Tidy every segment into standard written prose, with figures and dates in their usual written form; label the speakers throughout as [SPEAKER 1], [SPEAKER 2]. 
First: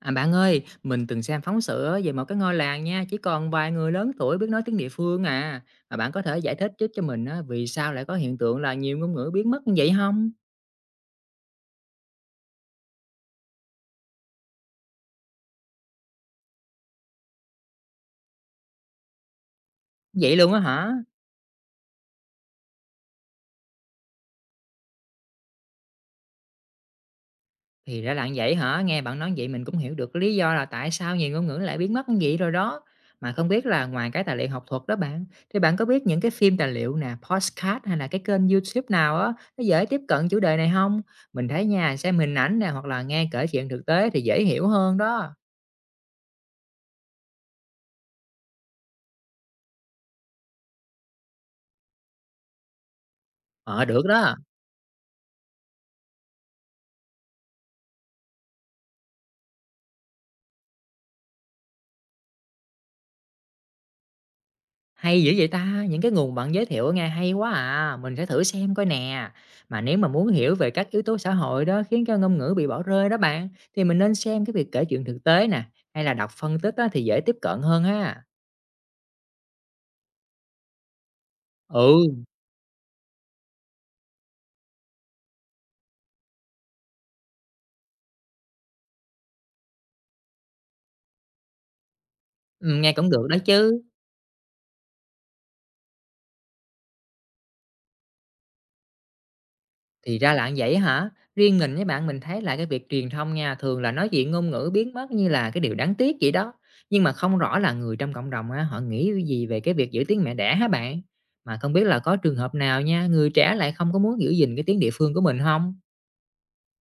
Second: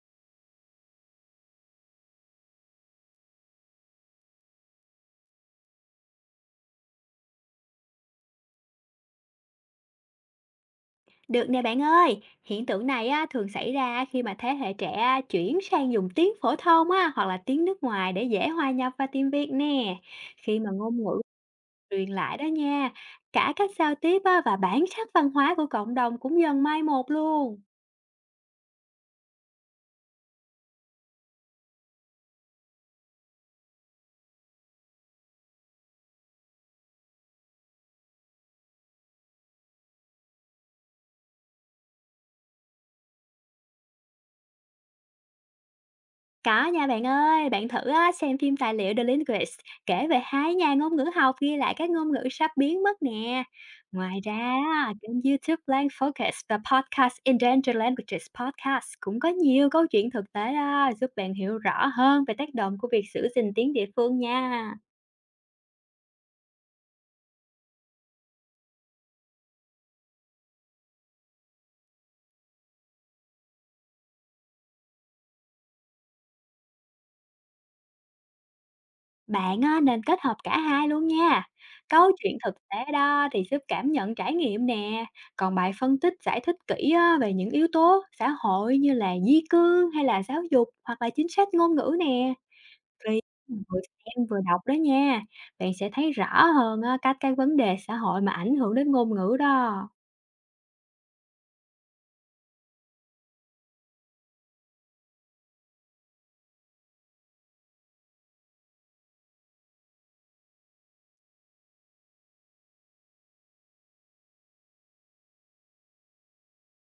[SPEAKER 1] À, bạn ơi, mình từng xem phóng sự á, về một cái ngôi làng nha, chỉ còn vài người lớn tuổi biết nói tiếng địa phương à. Mà bạn có thể giải thích giúp cho mình á, vì sao lại có hiện tượng là nhiều ngôn ngữ biến mất như vậy không?
[SPEAKER 2] Được nè bạn ơi, hiện tượng này á, thường xảy ra khi mà thế hệ trẻ á, chuyển sang dùng tiếng phổ thông á, hoặc là tiếng nước ngoài để dễ hòa nhập vào tiếng Việt nè.
[SPEAKER 1] Vậy luôn
[SPEAKER 2] Khi
[SPEAKER 1] á
[SPEAKER 2] mà
[SPEAKER 1] hả?
[SPEAKER 2] ngôn ngữ truyền lại đó nha, cả cách giao tiếp á, và bản sắc văn hóa của cộng đồng cũng dần mai một luôn.
[SPEAKER 1] Thì ra là như vậy hả? Nghe bạn nói vậy mình cũng hiểu được lý do là tại sao nhiều ngôn ngữ lại biến mất như vậy rồi đó. Mà không biết là ngoài cái tài liệu học thuật đó bạn, thì bạn có biết những cái phim tài liệu nè, podcast hay là cái kênh YouTube nào á, nó dễ tiếp cận chủ đề này không? Mình thấy nha, xem hình ảnh nè hoặc là nghe kể chuyện thực tế thì dễ hiểu hơn đó.
[SPEAKER 2] Có nha bạn ơi, bạn thử á, xem phim tài liệu The Linguist kể về hai nhà ngôn ngữ học ghi lại các ngôn ngữ sắp biến mất nè.
[SPEAKER 1] Ờ, được
[SPEAKER 2] Ngoài ra,
[SPEAKER 1] đó,
[SPEAKER 2] á, kênh YouTube Lang Focus và podcast Endangered Languages Podcast cũng có nhiều câu chuyện thực tế đó, giúp bạn hiểu rõ hơn về tác động của việc giữ gìn tiếng địa phương nha.
[SPEAKER 1] hay dữ vậy ta, những cái nguồn bạn giới thiệu nghe hay quá à, mình sẽ thử xem coi nè. Mà nếu mà muốn hiểu về các yếu tố xã hội đó khiến cho ngôn ngữ bị bỏ rơi đó bạn, thì mình nên xem cái việc kể chuyện thực tế nè, hay là đọc phân tích á, thì dễ tiếp cận hơn ha.
[SPEAKER 2] Bạn á, nên kết hợp cả hai luôn nha.
[SPEAKER 1] Ừ,
[SPEAKER 2] Câu chuyện thực tế đó thì giúp cảm nhận trải nghiệm nè, còn bài phân tích giải thích kỹ á, về những yếu tố xã hội như là di cư hay là giáo dục hoặc là chính sách ngôn ngữ nè.
[SPEAKER 1] ừ, nghe cũng
[SPEAKER 2] Vậy,
[SPEAKER 1] được đó
[SPEAKER 2] vừa
[SPEAKER 1] chứ.
[SPEAKER 2] xem vừa đọc đó nha, bạn sẽ thấy rõ hơn á, các cái vấn đề xã hội mà ảnh hưởng đến ngôn ngữ đó.
[SPEAKER 1] Thì ra là như vậy hả? Riêng mình với bạn mình thấy là cái việc truyền thông nha, thường là nói chuyện ngôn ngữ biến mất như là cái điều đáng tiếc vậy đó. Nhưng mà không rõ là người trong cộng đồng á, họ nghĩ cái gì về cái việc giữ tiếng mẹ đẻ hả bạn? Mà không biết là có trường hợp nào nha, người trẻ lại không có muốn giữ gìn cái tiếng địa phương của mình không?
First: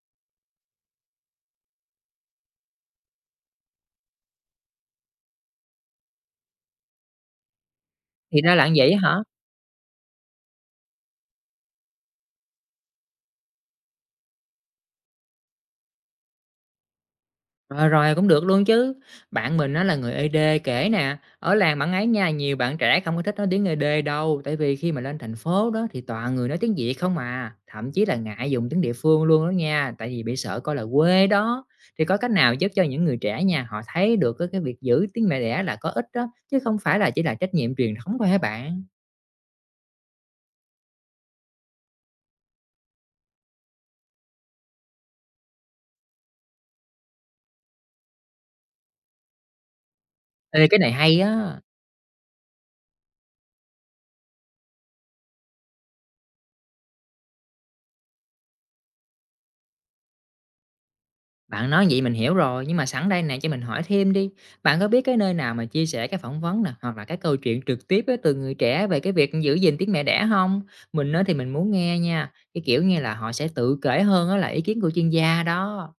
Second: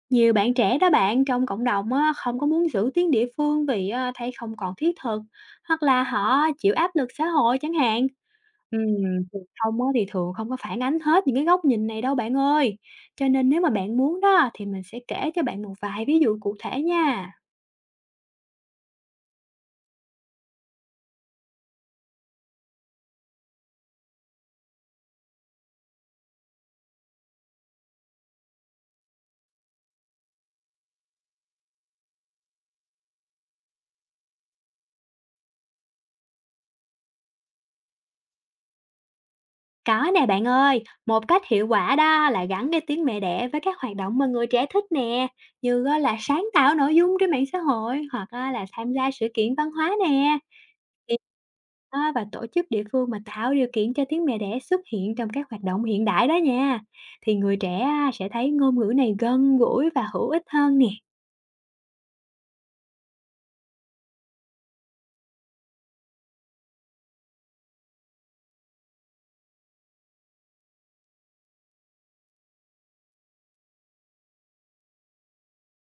[SPEAKER 2] Nhiều bạn trẻ đó bạn trong cộng đồng á, không có muốn giữ tiếng địa phương vì á, thấy không còn thiết thực, hoặc là họ chịu áp lực xã hội chẳng hạn.
[SPEAKER 1] Thì ra là như vậy hả?
[SPEAKER 2] Truyền thông á thì thường không có phản ánh hết những cái góc nhìn này đâu bạn ơi. Cho nên nếu mà bạn muốn đó thì mình sẽ kể cho bạn một vài ví dụ cụ thể nha.
[SPEAKER 1] Rồi, rồi, cũng được luôn chứ. Bạn mình á là người ED kể nè, ở làng bạn ấy nha, nhiều bạn trẻ không có thích nói tiếng ê Đê đâu, tại vì khi mà lên thành phố đó thì toàn người nói tiếng Việt không mà thậm chí là ngại dùng tiếng địa phương luôn đó nha, tại vì bị sợ coi là quê đó. Thì có cách nào giúp cho những người trẻ nha, họ thấy được cái việc giữ tiếng mẹ đẻ là có ích đó, chứ không phải là chỉ là trách nhiệm truyền thống thôi hả bạn?
[SPEAKER 2] Có nè bạn ơi, một cách hiệu quả đó là gắn cái tiếng mẹ đẻ với các hoạt động mà người trẻ thích nè, như á là sáng tạo nội dung trên mạng xã hội, hoặc á là tham gia sự kiện văn hóa nè.
[SPEAKER 1] Ê, cái này
[SPEAKER 2] Thì,
[SPEAKER 1] hay á.
[SPEAKER 2] á, và tổ chức địa phương mà tạo điều kiện cho tiếng mẹ đẻ xuất hiện trong các hoạt động hiện đại đó nha. Thì người trẻ á sẽ thấy ngôn ngữ này gần gũi và hữu ích hơn nè.
[SPEAKER 1] Bạn nói vậy mình hiểu rồi, nhưng mà sẵn đây nè cho mình hỏi thêm đi. Bạn có biết cái nơi nào mà chia sẻ cái phỏng vấn nè, hoặc là cái câu chuyện trực tiếp á, từ người trẻ về cái việc giữ gìn tiếng mẹ đẻ không? Mình nói thì mình muốn nghe nha, cái kiểu như là họ sẽ tự kể hơn á là ý kiến của chuyên gia đó.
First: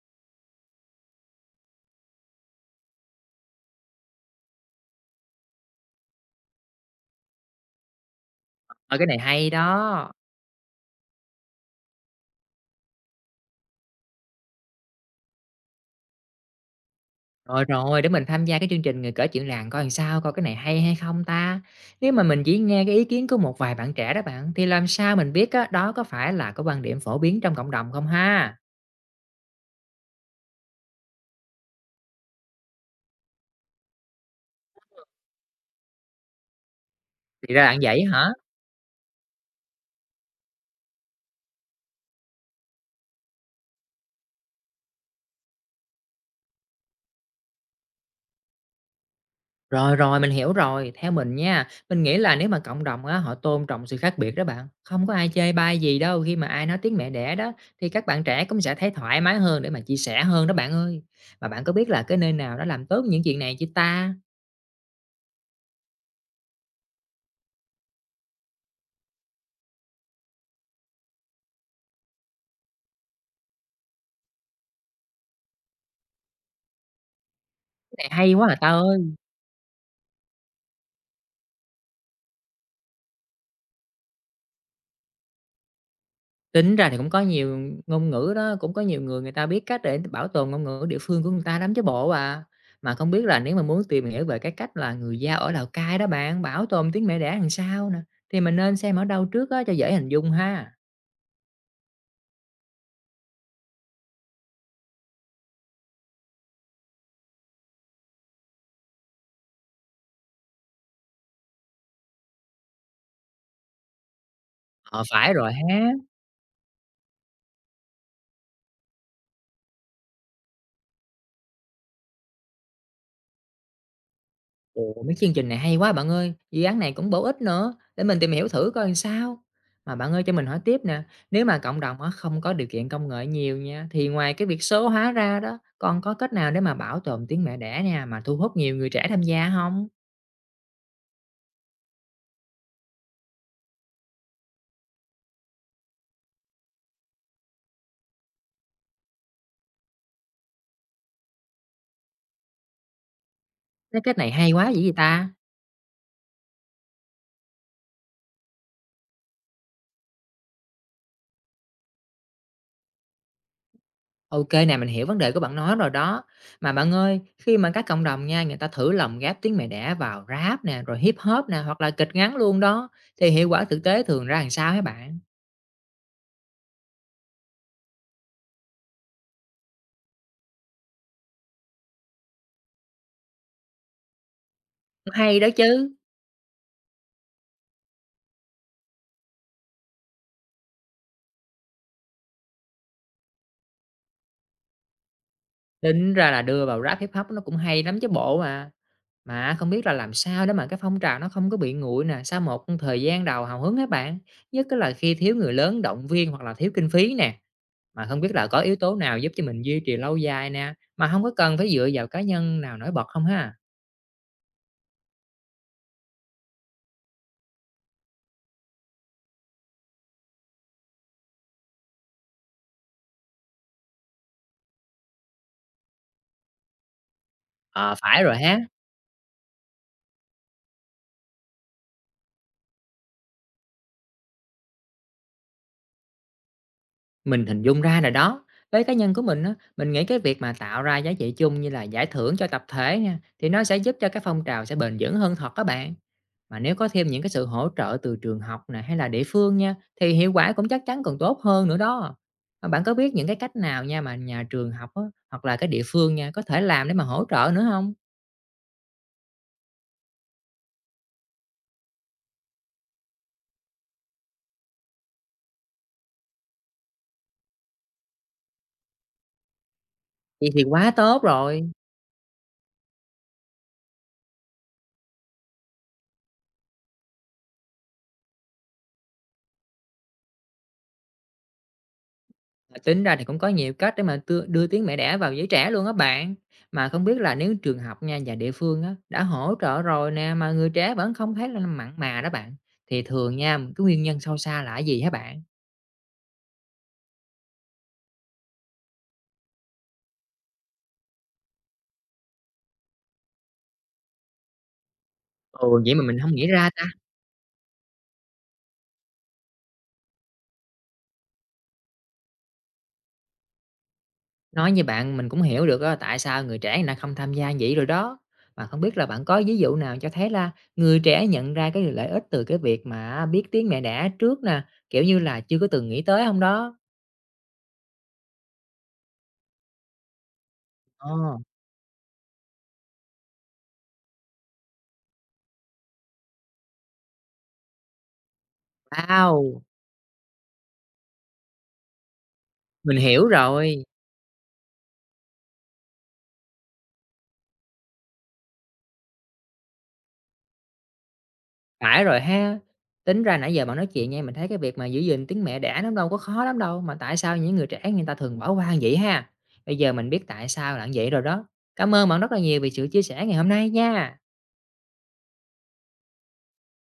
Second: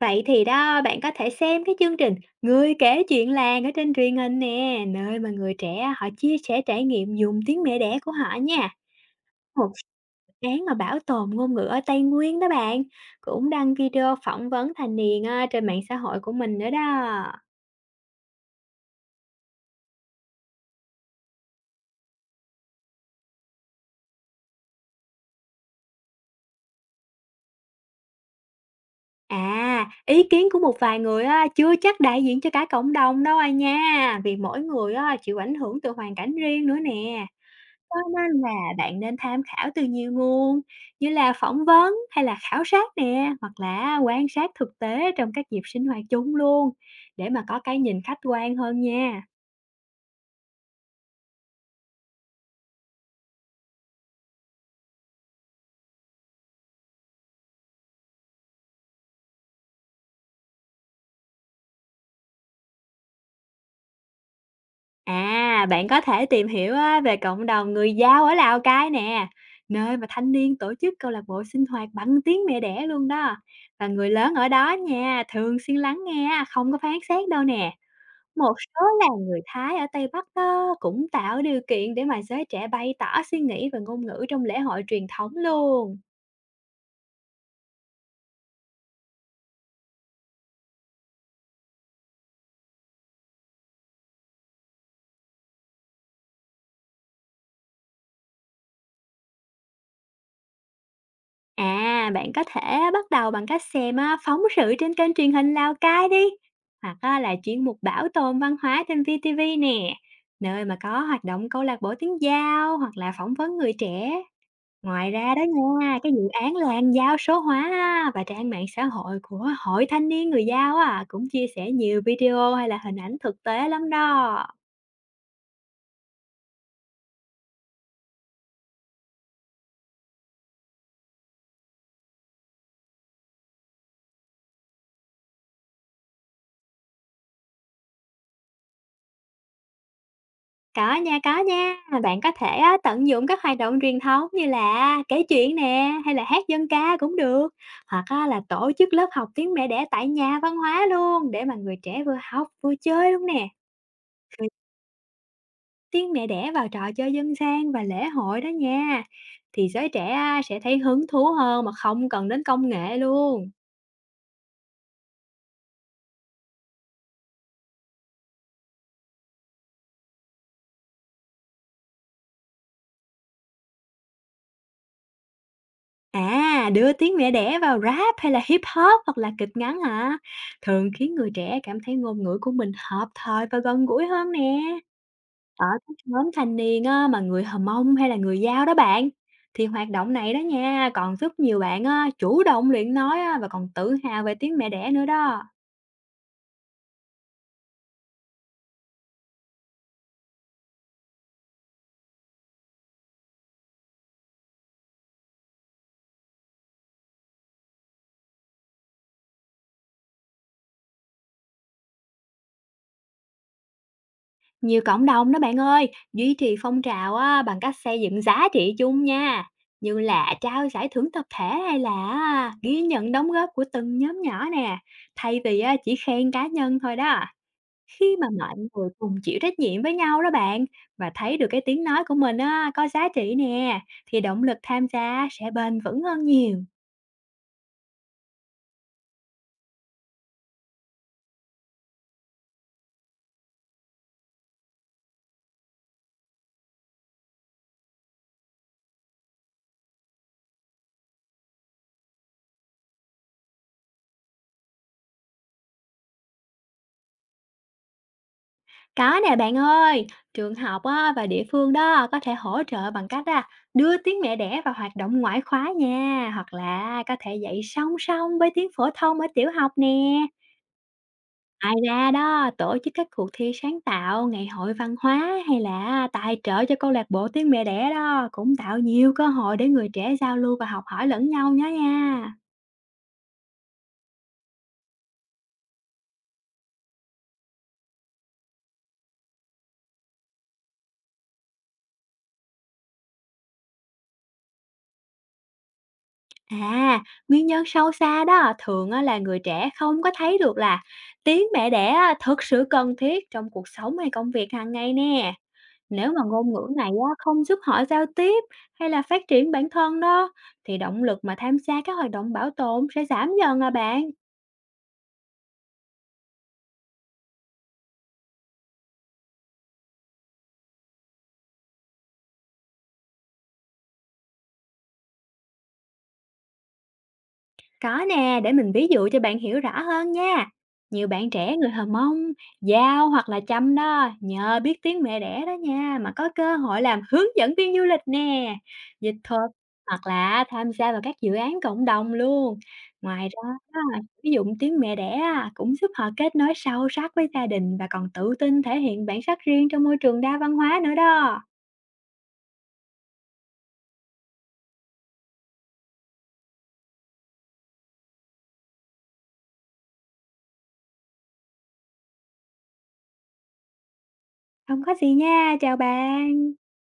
[SPEAKER 2] Vậy thì đó, bạn có thể xem cái chương trình Người Kể Chuyện Làng ở trên truyền hình nè, nơi mà người trẻ họ chia sẻ trải nghiệm dùng tiếng mẹ đẻ của họ nha.
[SPEAKER 1] Ờ, cái này hay
[SPEAKER 2] Một
[SPEAKER 1] đó.
[SPEAKER 2] dự án mà bảo tồn ngôn ngữ ở Tây Nguyên đó bạn, cũng đăng video phỏng vấn thanh niên á, trên mạng xã hội của mình nữa đó.
[SPEAKER 1] Rồi, rồi, để mình tham gia cái chương trình Người Kể Chuyện Làng coi làm sao, coi cái này hay hay không ta? Nếu mà mình chỉ nghe cái ý kiến của một vài bạn trẻ đó bạn, thì làm sao mình biết á, đó có phải là cái quan điểm phổ biến trong cộng đồng không ha?
[SPEAKER 2] À, ý kiến của một vài người á, chưa chắc đại diện cho cả cộng đồng đâu à nha, vì mỗi người á, chịu ảnh hưởng từ hoàn cảnh riêng nữa nè.
[SPEAKER 1] Thì ra bạn
[SPEAKER 2] Cho
[SPEAKER 1] vậy hả?
[SPEAKER 2] nên là bạn nên tham khảo từ nhiều nguồn, như là phỏng vấn hay là khảo sát nè, hoặc là quan sát thực tế trong các dịp sinh hoạt chung luôn, để mà có cái nhìn khách quan hơn nha.
[SPEAKER 1] Rồi, rồi, mình hiểu rồi. Theo mình nha, mình nghĩ là nếu mà cộng đồng á, họ tôn trọng sự khác biệt đó bạn, không có ai chê bai gì đâu khi mà ai nói tiếng mẹ đẻ đó, thì các bạn trẻ cũng sẽ thấy thoải mái hơn để mà chia sẻ hơn đó bạn ơi. Mà bạn có biết là cái nơi nào đã làm tốt những chuyện này chưa ta?
[SPEAKER 2] À, bạn có thể tìm hiểu á, về cộng đồng người Dao ở Lào Cai nè, nơi mà thanh niên tổ chức câu lạc bộ sinh hoạt bằng tiếng mẹ đẻ luôn đó. Và người lớn ở đó nha, thường xuyên lắng nghe, không có phán xét đâu nè.
[SPEAKER 1] Cái này hay quá
[SPEAKER 2] Một
[SPEAKER 1] à ta
[SPEAKER 2] số
[SPEAKER 1] ơi!
[SPEAKER 2] làng người Thái ở Tây Bắc đó cũng tạo điều kiện để mà giới trẻ bày tỏ suy nghĩ về ngôn ngữ trong lễ hội truyền thống luôn.
[SPEAKER 1] Tính ra thì cũng có nhiều ngôn ngữ đó, cũng có nhiều người người ta biết cách để bảo tồn ngôn ngữ địa phương của người ta lắm chứ bộ à. Mà không biết là nếu mà muốn tìm hiểu về cái cách là người Dao ở Lào Cai đó bạn, bảo tồn tiếng mẹ đẻ làm sao nè, thì mình nên xem ở đâu trước á cho dễ hình dung ha?
[SPEAKER 2] À, bạn có thể bắt đầu bằng cách xem á, phóng sự trên kênh truyền hình Lào Cai đi, hoặc á, là chuyên mục bảo tồn văn hóa trên VTV nè, nơi mà có hoạt động câu lạc bộ tiếng Dao hoặc là phỏng vấn người trẻ.
[SPEAKER 1] Ờ,
[SPEAKER 2] Ngoài
[SPEAKER 1] phải
[SPEAKER 2] ra đó
[SPEAKER 1] rồi ha.
[SPEAKER 2] nha, cái dự án làn giao số hóa á, và trang mạng xã hội của Hội Thanh niên Người giao à cũng chia sẻ nhiều video hay là hình ảnh thực tế lắm đó.
[SPEAKER 1] Ồ, mấy chương trình này hay quá bạn ơi, dự án này cũng bổ ích nữa, để mình tìm hiểu thử coi làm sao. Mà bạn ơi cho mình hỏi tiếp nè, nếu mà cộng đồng á không có điều kiện công nghệ nhiều nha, thì ngoài cái việc số hóa ra đó, còn có cách nào để mà bảo tồn tiếng mẹ đẻ nha, mà thu hút nhiều người trẻ tham gia không?
[SPEAKER 2] Có nha, có nha. Bạn có thể á, tận dụng các hoạt động truyền thống như là kể chuyện nè, hay là hát dân ca cũng được. Hoặc á, là tổ chức lớp học tiếng mẹ đẻ tại nhà văn hóa luôn, để mà người trẻ vừa học vừa chơi luôn nè.
[SPEAKER 1] Cái cách này hay quá dữ vậy ta?
[SPEAKER 2] Tiếng mẹ đẻ vào trò chơi dân gian và lễ hội đó nha. Thì giới trẻ á, sẽ thấy hứng thú hơn mà không cần đến công nghệ luôn.
[SPEAKER 1] OK nè, mình hiểu vấn đề của bạn nói rồi đó. Mà bạn ơi, khi mà các cộng đồng nha, người ta thử lồng ghép tiếng mẹ đẻ vào Rap nè, rồi Hip Hop nè, hoặc là kịch ngắn luôn đó, thì hiệu quả thực tế thường ra làm sao hả bạn?
[SPEAKER 2] À, đưa tiếng mẹ đẻ vào rap hay là hip hop hoặc là kịch ngắn hả? Thường khiến người trẻ cảm thấy ngôn ngữ của mình hợp thời và gần gũi hơn nè.
[SPEAKER 1] Hay đó
[SPEAKER 2] Ở
[SPEAKER 1] chứ.
[SPEAKER 2] các nhóm thanh niên á, mà người Hờ Mông hay là người Dao đó bạn, thì hoạt động này đó nha, còn giúp nhiều bạn á, chủ động luyện nói á, và còn tự hào về tiếng mẹ đẻ nữa đó.
[SPEAKER 1] Tính ra là đưa vào Rap Hip Hop nó cũng hay lắm chứ bộ mà. Mà không biết là làm sao để mà cái phong trào nó không có bị nguội nè, sau một thời gian đầu hào hứng các bạn, nhất là khi thiếu người lớn động viên hoặc là thiếu kinh phí nè, mà không biết là có yếu tố nào giúp cho mình duy trì lâu dài nè, mà không có cần phải dựa vào cá nhân nào nổi bật không ha?
[SPEAKER 2] Nhiều cộng đồng đó bạn ơi, duy trì phong trào á, bằng cách xây dựng giá trị chung nha, như là trao giải thưởng tập thể, hay là ghi nhận đóng góp của từng nhóm nhỏ nè, thay vì á, chỉ khen cá nhân thôi đó.
[SPEAKER 1] Ờ,
[SPEAKER 2] Khi
[SPEAKER 1] phải
[SPEAKER 2] mà
[SPEAKER 1] rồi
[SPEAKER 2] mọi
[SPEAKER 1] ha.
[SPEAKER 2] người cùng chịu trách nhiệm với nhau đó bạn, và thấy được cái tiếng nói của mình á, có giá trị nè, thì động lực tham gia sẽ bền vững hơn nhiều.
[SPEAKER 1] Mình hình dung ra rồi đó. Với cá nhân của mình á, mình nghĩ cái việc mà tạo ra giá trị chung như là giải thưởng cho tập thể nha, thì nó sẽ giúp cho cái phong trào sẽ bền vững hơn thật các bạn. Mà nếu có thêm những cái sự hỗ trợ từ trường học này hay là địa phương nha, thì hiệu quả cũng chắc chắn còn tốt hơn nữa đó. Mà bạn có biết những cái cách nào nha mà nhà trường học á, hoặc là cái địa phương nha có thể làm để mà hỗ trợ nữa không?
[SPEAKER 2] Có nè bạn ơi, trường học á, và địa phương đó có thể hỗ trợ bằng cách á, đưa tiếng mẹ đẻ vào hoạt động ngoại khóa nha, hoặc là có thể dạy song song với tiếng phổ thông ở tiểu học nè.
[SPEAKER 1] Vậy thì quá tốt rồi.
[SPEAKER 2] Ngoài ra đó, tổ chức các cuộc thi sáng tạo, ngày hội văn hóa, hay là tài trợ cho câu lạc bộ tiếng mẹ đẻ đó, cũng tạo nhiều cơ hội để người trẻ giao lưu và học hỏi lẫn nhau nhé nha.
[SPEAKER 1] À, tính ra thì cũng có nhiều cách để mà đưa tiếng mẹ đẻ vào giới trẻ luôn á bạn. Mà không biết là nếu trường học nha và địa phương á, đã hỗ trợ rồi nè mà người trẻ vẫn không thấy là mặn mà đó bạn. Thì thường nha, cái nguyên nhân sâu xa là cái gì hả bạn?
[SPEAKER 2] À, nguyên nhân sâu xa đó thường á là người trẻ không có thấy được là tiếng mẹ đẻ á thực sự cần thiết trong cuộc sống hay công việc hàng ngày nè.
[SPEAKER 1] Ồ, vậy mà
[SPEAKER 2] Nếu
[SPEAKER 1] mình
[SPEAKER 2] mà
[SPEAKER 1] không nghĩ
[SPEAKER 2] ngôn ngữ
[SPEAKER 1] ra ta.
[SPEAKER 2] này á không giúp họ giao tiếp hay là phát triển bản thân đó, thì động lực mà tham gia các hoạt động bảo tồn sẽ giảm dần à bạn.
[SPEAKER 1] Nói như bạn mình cũng hiểu được á, tại sao người trẻ lại không tham gia vậy rồi đó. Mà không biết là bạn có ví dụ nào cho thấy là người trẻ nhận ra cái lợi ích từ cái việc mà biết tiếng mẹ đẻ trước nè, kiểu như là chưa có từng nghĩ tới không đó?
[SPEAKER 2] Có nè, để mình ví dụ cho bạn hiểu rõ hơn nha. Nhiều bạn
[SPEAKER 1] Ồ,
[SPEAKER 2] trẻ người Hờ Mông, Dao hoặc là Chăm đó, nhờ biết tiếng mẹ đẻ đó nha, mà có cơ hội làm hướng dẫn viên du lịch nè, dịch thuật,
[SPEAKER 1] wow,
[SPEAKER 2] hoặc là tham gia vào các dự án cộng đồng luôn.
[SPEAKER 1] mình hiểu
[SPEAKER 2] Ngoài ra, á,
[SPEAKER 1] rồi.
[SPEAKER 2] ví dụ tiếng mẹ đẻ á, cũng giúp họ kết nối sâu sắc với gia đình và còn tự tin thể hiện bản sắc riêng trong môi trường đa văn hóa nữa đó.
[SPEAKER 1] Phải rồi ha. Tính ra nãy giờ bạn nói chuyện nha, mình thấy cái việc mà giữ gìn tiếng mẹ đẻ nó đâu có khó lắm đâu, mà tại sao những người trẻ người ta thường bỏ qua vậy ha? Bây giờ mình biết tại sao là như vậy rồi đó. Cảm ơn bạn rất là nhiều vì sự chia sẻ ngày hôm nay nha.
[SPEAKER 2] Không có gì nha, chào bạn.